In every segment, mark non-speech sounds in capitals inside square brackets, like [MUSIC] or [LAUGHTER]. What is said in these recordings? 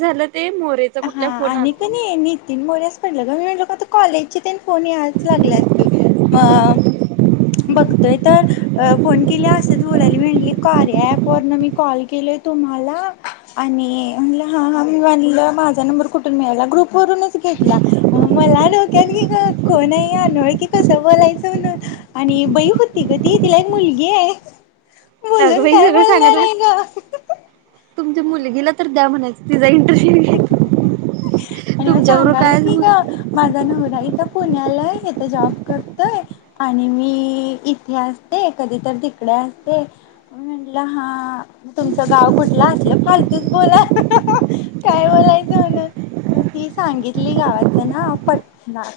झालं ते मोरे हा आणि कणी नितीन मोऱ्याच पडला मी म्हणल का कॉलेज फोन याच लागलात की म बघतोय तर फोन केले असच बोलाली म्हली कार्य ॲप वरन मी कॉल केली तुम्हाला आणि म्हणलं हा हा मी म्हणलं माझा नंबर कुठून मिळाला ग्रुपवरूनच घेतला मला डोक्यात कोण हाय अनोळखी कस बोलायचंण आणि बई होती ग ती तिला एक मुलगी आहे बोलून अगबाई काय सगळ सांगा बोलणार तुम आहे ग तुमच्या आणि मुलगीला तर द्या म्हणायचं तिझा इंटरेस्ट आणि मग तुमच्याबरोबर सांगाले काय की ग बोल माझा नवरा ता पुण्यालाय इथ जॉब करतोय आणि मी इथे असते कधी तर इकडे असते म्हटलं हा म तुमचं गाव कुठलं असल फालतूच बोला काय बोलायचं म्हण ती सांगितली गावाचं ना प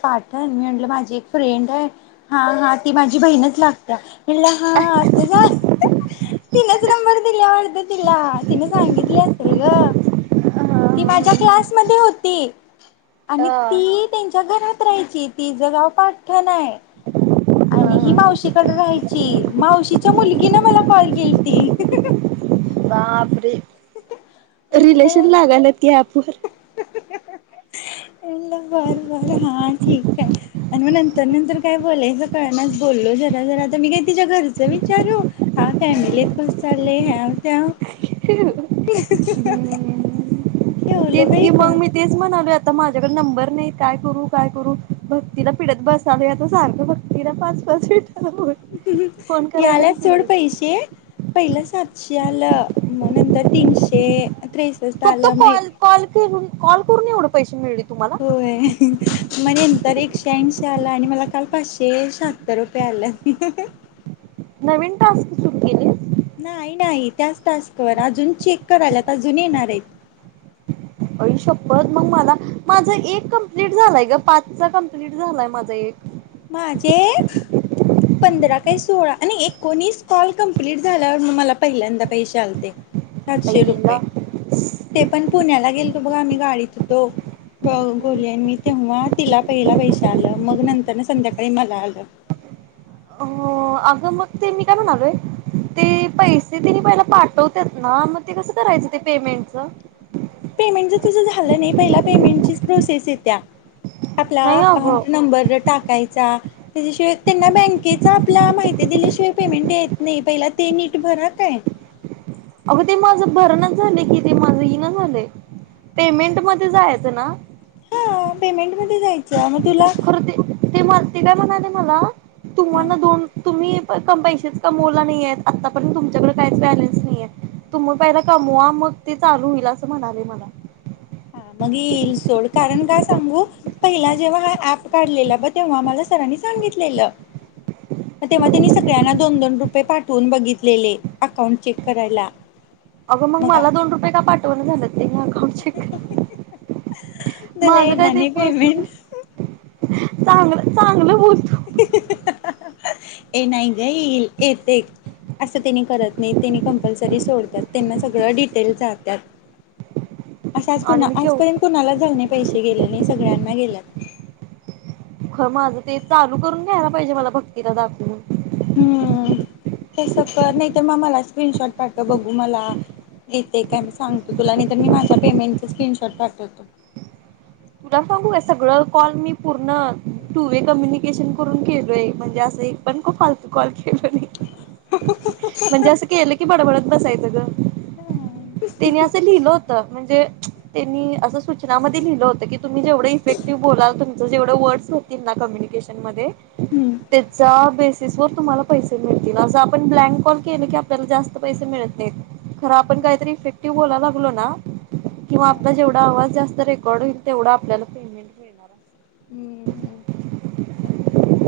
पाटण म्हलं माझी एक फ्रेंड आहे हा हा ती माझी बहीणच लागत्या म्हणलं हा आता जा [UNINTELLIGIBLE] तिनेच नंबर दिल्या वाटत तिला तिने सांगितली असेल ग ती माझ्या क्लासमध्ये होती आणि हा ती त्यांच्या घरात राहायची तीज गाव पाठण आहे आणि ही हा मावशीकडे राहायची मावशीच्या मुलगी ना मला कॉल केलती बापरे म्हणलं रिलेशन लागालत की ॲप वर [UNINTELLIGIBLE] बर बर हा ठीक आहे आणि मग नंतर नंतर काय बोलायचं कळनाच बोललो जरा जरा आता मग तीच्या घरचा विचारू हा फॅमिलीत कस झाले हे ह्याव त्याव ह [INAUDIBLE] तेच बाई कि फोन मग मी तेच म्हणालोय आता माझ्याकडे नंबर नाही काय करू काय करू भक्तीला पिडत बसलोय आता सांग भक्तीला पाच अशी याल्यात सोड पिडायचा पैसे पहिला सातशे नंतर तीनशे त्रेसष्ट फक्त आलं मग कॉल कॉल कॉल करून एवढं पैसे मिळ होय म्हग नंतर आला आणि मला काल पाचशे शात्तर रुपये आलं नवीन टास्क सुरू केली नाही नाही त्याच टास्कवर अजून चेक करायलात अजून येणार आहेत अ शप्पथ मग मला माझ एक कम्प्लीट झालाय ग पाचचा कम्प्लीट झालाय माझा एक माझे पंधरा काय सोळा आणि एकोणीस कॉल कंप्लीट झाल्यावर मला पहिल्यांदा पैसे आलते सातशे आईला रुपये ते पण पुण्याला गेलतो बघा आम्ही गाडीत होतो ब गलीन मी तेव्हा तिला पहिला पैश आलं मग नंतर ना संध्याकाळी मला आलं हो अगं मग ते मी काय म्हणा आलोय ते पैसे तिने पहिला पाठवत ना मग ते कसं करायचं ते पेमेंटच पेमेंटच तुझं झालं नाही पहिला पेमेंटची प्रोसेस येत्या आपला नाही अगं अकाउंट नंबर टाक त्याच्याशिवाय त्यांना बँकेचा आपला माहिती दिल्याशिवाय पेमेंट येत नाही पहिला नाही पीठ भरात आहे अगं ते माझं भरणच झाले कि ते माझ इन झालंय पेमेंट मध्ये जायचं ना हा पेमेंट म जायचं मग तुला हा खरं ते ते म ते काय म्हणाले मला तुम्हा ना दोन तुम्ही क पैसेच कमवला नाही आहेत आतापर्यंत तुमच्याकडे काहीच बॅलेन्स नाहीये. तु मग पहिला कमवा मग ते चालू होईल असं म्हणाले मला. हा मगल सोड कारण काय सांगू पहिला जेव्हा हा ऍप काढलेला ब तेव्हा मला सरांनी सांगितलेलं. तेव्हा त्यांनी सगळ्यांना दोन दोन रुपये पाठवून बघितलेले अकाउंट चेक करायला. अगं मग मला दोन रुपये का पाठवण झालं ते. श तुला माझं काय येणार ते नाही परच तच्या पेमेंट चांगलं चांगलं बोलत हे नाही गईल येते. असं त्यांनी करत नाही त्यांनी कंपल्सरी सोडतात त्यांना सगळं डिटेल जातात. [UNINTELLIGIBLE] असं आज आणि कुणा मी केव आजपर्यंत कुणाला झालंणे पैसे गेले नाही सगळ्यांना गेलं. खर माझं ते चालू करून घ्यायला पाहिजे मला भक्तीला दाखवून. हम्म तस नाही तर मग मला स्क्रीनशॉट पाठ बघू मला. य तेे काय मी सांगतो तुला नाही तरर मी माझ्या पेमेंटच स्क्रीनशॉट पाठवतो. ह [UNINTELLIGIBLE] तुला सांगू का सगळं कॉल मी पूर्ण टू वे कम्युनिकेशन करून केलोय म्हणजे असं. पण खूप फालतू कॉल केलं म्हणजे असं केलं की बडबडत बसायचं ग. त्याने असं लिहिलं होत म्हणजे. त्यांनी असं सूचनामध्ये लिहिलं होत की. तुम्ही जेवढ इफेक्टिव बोलाल तुमं जेवढ वर्डस होतील ना कम्यनिकेन मध्ये हम्म ते जाब तुम्हाला पैसे मिळतील असं आपण ब्लँक कॉल केले की आपल्याला जास्त पैसे मिळत नाहीत. खर आपण काहीतरी इफेक्टिव्ह बोला लागलो ना किंवा आपला जेवढा आवाज जास्त रेकॉर्ड होईल. तेवढा आपल्याला.. हम्म.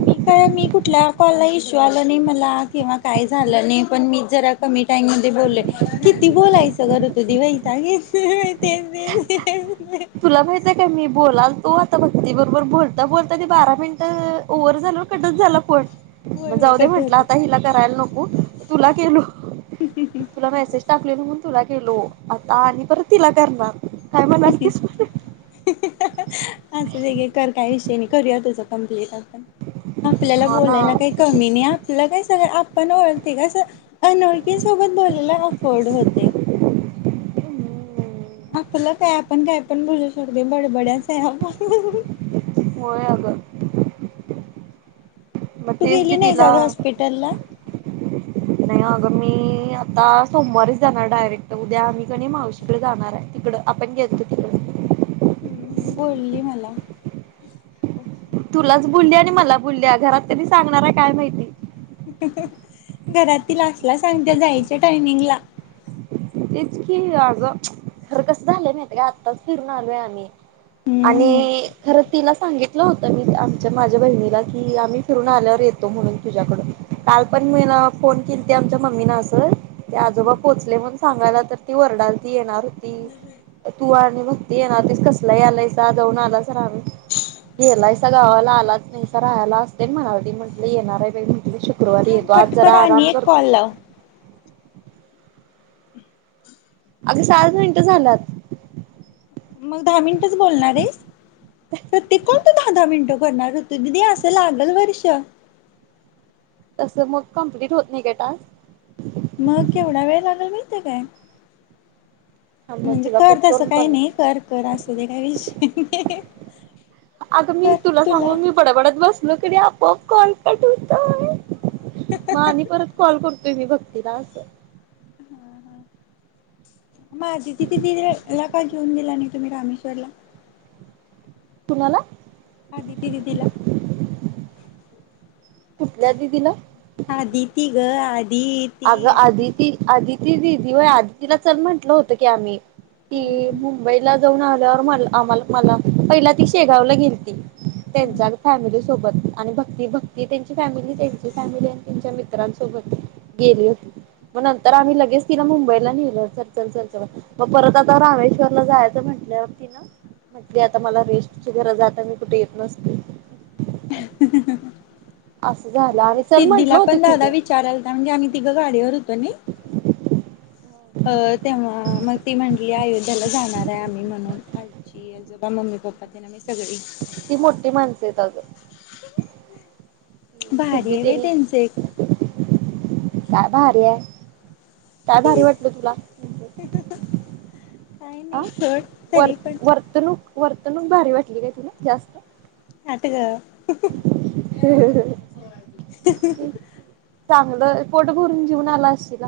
मी काय मी कुठल्या कॉलला इश्यू आल नाही मला किंवा काय झालं नाही पण मी जरा.. कमी टाईम म बोलय किती बोलायचं करर तु दिवाईगे. तुला माहित आहे का मी बोलाल. तो आता भक्ती बरोबर बोलता बोलता ते बारा मिनिटं ओव्हर झाल कटत झालं फोन मग होय होय जाऊ दे कट म्हंटलं होतोय. आता हिला करायला नको तुला केलो. तुला मेसेज टाकलेल म्हणून. तुला गलो आता आणि परत तिला करणार काय म्हणाल तीस? असू दे कर काही विषयी नय करूया तुझं कम्प्लीट. आपल्याला हा ना बोलायला काही कमी नाही आपलं काय सगळं आपण ओळते कस अनोळखी सोबत बोलयला अफोर्ड होतय. हम्म आपलं काय आपण काय पण बोलू शकते बडबड्याच आहे आपण. होय अगं. मग तू तेच गेली बी नाहीस तीला, आज हॉस्पिटलला नाही अगं मी आता सोमवारीच जाणार डायरेक्ट उद्या आम्ही कणी मावशीकडे जाणार आहे तिकड आपण गेलतो तिकड. हम्म, बोलली [INAUDIBLE] तुलाच बोली आणि मला बोलली घरात तरी सांगणार आहे काय माहिती? घरातील असला सांगत्या जायच्या टायमिंगला. तेच की अगं खरं कसं झालंय माहित का आत्ताच फिरून आलोय आम्ही. हम्म आणि खरं तिला सांगित होत मी आमच्या माझ्या बहिणीला की आम्ही फिरून आल्यावर येतो म्हणून तुझ्याकड काल पण अ फोन केलती आमच्या मम्मी न अस ते आजोबा पोहचले म्हणून सांगायला तर ती वरडालती येणार होती. तू आणि भक्ती येनार होतीस कसल यालायस जाऊन आलासा [UNINTELLIGIBLE] गेलायसा गावाला आलाच नाही राहायला अस तेन म्हणाल ती म्हंटले येणार आहे बा म्हटलं शुक्रवा शुक्रवारी थांब येतो कट आज जरा कर आराम आणि एक करतो. कॉल लाव अ सहाच मिनिटं झाल्यात. मग दहा मिनिटच बोलणार आहेस प्रत्येक कॉल तू दहा दहा मिनिट भरणार ऋतु दिदी असं लागल वर्ष. तसं मग कंमप्लीट होत नाही का टास्क? माहिते काय? थांब मग म्हणजे तुला कर कट तसं करून काही पण नाही कर कर असू दे त काय विषय नाय. अग मी तुला सांगून मी बडबडत बसलो कणी आपोआप कॉल कट होतोय म आणि परत कॉल करतोय मी भक्तीला अस. [INAUDIBLE] माझी दिदी ला का घेऊन गेला नाही तुम्ही रामेश्वरला. कुणाला. अदीती दिदीला. कुठल्या दिदीला. अदिती ग. अगं आदितीया आदिती आदिती दिदी होय आदितीला चल म्हंटलं होतं की आम्ही. ती हम्म मुंबईला जाऊन आल्यावर म आम्हाला मला पहिला ती शेगावला गेल ती. हम्म त्यांच्या फॅमिली सोबत. आणि भक्ती भक्ती त्यांची फॅमिली त्यांची फॅमिली आणि त्यांच्या मित्रांसोबत गेली होती. मग नंतर आम्ही लगेच तिला मुंबईला नेलं चल चल म्हणून म परत आता रामेश्वरला जायचं म्हण आपल्यावरती ना, सध्या आता मला रेस्टची गरज आता मी कुठे येत नसते. [UNINTELLIGIBLE] अस. सिद्धीला पण दादा विचारायला होता म्हणजे आम्ही तिघं गाडीवर होतो नय. अ तेव्हा म ती म्हटली आयु त्याला जाणार आहे आम्ही म्हणून आजी आजोबा मम्मी पप्पा तेन आम्ही सगळी. ती मोठी माणसं आहेत आजून. भारी सिद्धी आहे बाई त्यांनी. त्यांचे काय भारी आहे, काय भारी वाटल तुला? काय आ नाही सोड व तरी पण वर्तणूक वर्तणूक भारी वाटली काय तुला जास्त? नाटक ह चांगलं पोट भरून जीवन आला असश ना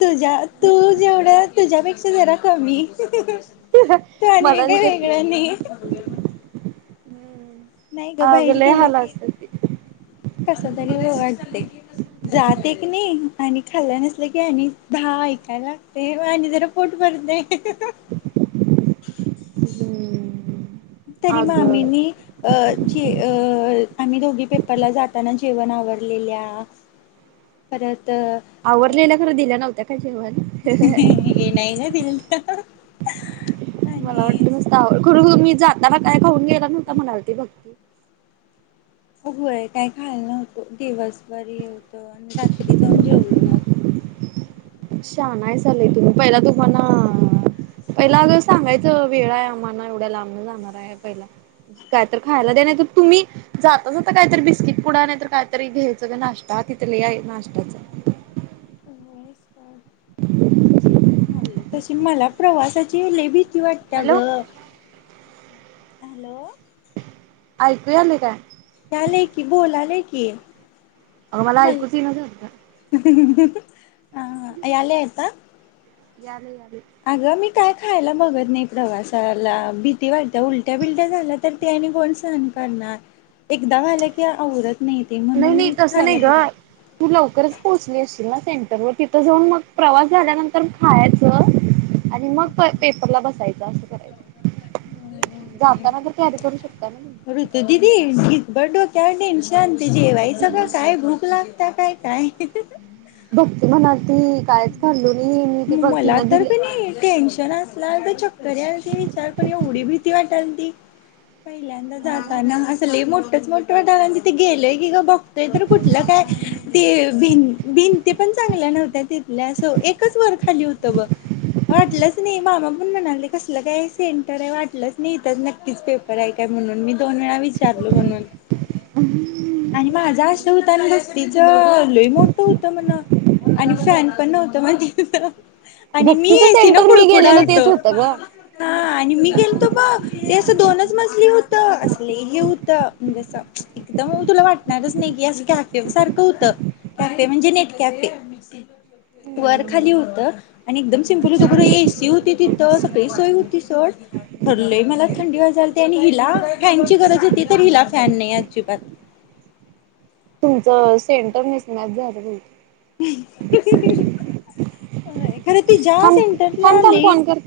तुझ्या तू जेवढ्या तुझ्यापेक्षा जरा कमी त आणि वे मला नाही काय त्यात वेगळं नाही नाही ग अग बाहेर लय गेलं हाल की असतात ते कस तरी व वाटते जाते क नाही आणि खाल्लं नसलं की आणि भाहा ऐकायला लागते आणि जरा फोट भरते हम् तरी मामीनी अ जे अ आम्ही दोघी पेपरला जाताना जेवण आववरलेल्या परत आवरलेला खरं दिल्या नव्हत्या काय जेवण हे नाही ना दिल मला आणि वाटलं मस्त आव कर मी जाताना काय खाऊन गेला नव्हता मणावरती भक्ती अय काय खायला नव्हतं दिवसभरी होत आणि रात्री जाऊन जेवलो मग ह शान आहे लय तुम्ही पहिला तुम्हाला पहिला अग सांगायचं वेळ आहे आम्हाना एवढ्या लांबून जाणार आहे पहिला काय तर खायला दे नाही तर तुम्ही जाता जाता कायतरी बिस्किट पुडा नाही तर कायतरी घ्यायचं का नाश्ता अ तथले आहे नाष्टाच तशी मला प्रवासाची लेबी कती वाटत हॅलो ग हॅलो ऐकू यालेय काय ले की बोलाले की अगं मला ऐकूच ईना झालतं ह्हृहृ याले आता याल या अगं मी काय खायला बघत नाही प्रवासाला भीती वाटते उलट्या बिलट्या झाल्या तर ते आणि कोण सण करणार एकदा व्हायला कि आवरत नाही ते म्हणून नाही नाही मी तसं नाही खायला ग बघत तू लवकरच पोहोचली असशील ना सेंटर व तिथं जाऊन मग प्रवास झाल्यानंतर खायचं आणि मग पेपरला बसायचं करा जाताना तर कार्य करू शक ऋत दिदी डिगबर डोक्याव टेन्शन ते जेवायचं का तुम्ही काय भूक लाग काय काय बघती म्हणालती कायच काढल मला तर कणी टेन्शन असला तर चक्कर या ते विचार पण एवढी भीती वाटाल पहिल्यांदा जाताना घाबरायचं असले मोठच मोठटाला तिथ गेलय की ग बघ तर कुठलं काय ते भ भिंती पण चांगल्या नव्ह त्या तिथल्या असं एकच वर खाली होतं ब वाटलंच नाही मामा पण म्हणाले कसलं काय सेंटर आहे वाटलंच नाही तर नक्कीच पेपर आहे का म्हणून मी दोन वेळा विचारलो म्हणून आणि माझ अस स््रीच लोय मोठ होतं म्हण आणि फॅन पण नव्हत माज आणि मी भक्तीचं यायस ना सेंटर मी गेलेलो कुडकुडालतो तेच होतं ग ह आणि मी गेल तो ब ते असं दोनच मजली होत असले हे होत म्हणजेस एकदम तुला वाटणारच नाही कॅफे सारखं होत कॅफे म्हणजे नेट कॅफे वर खाली होत आणि एकदम सिम्पल होतं कडं एसी होती तिथं सगळी सोय होती सड खरलंय मला थंडी जाल्ती आणि हिला फॅनची गरज होती तर हिला फॅन नाही अजिबात तुमचं सेंटर मिसमॅच झालं [UNINTELLIGIBLE] खरं ते ज्या थांब सेंटरला थांब थांब आले फोन करते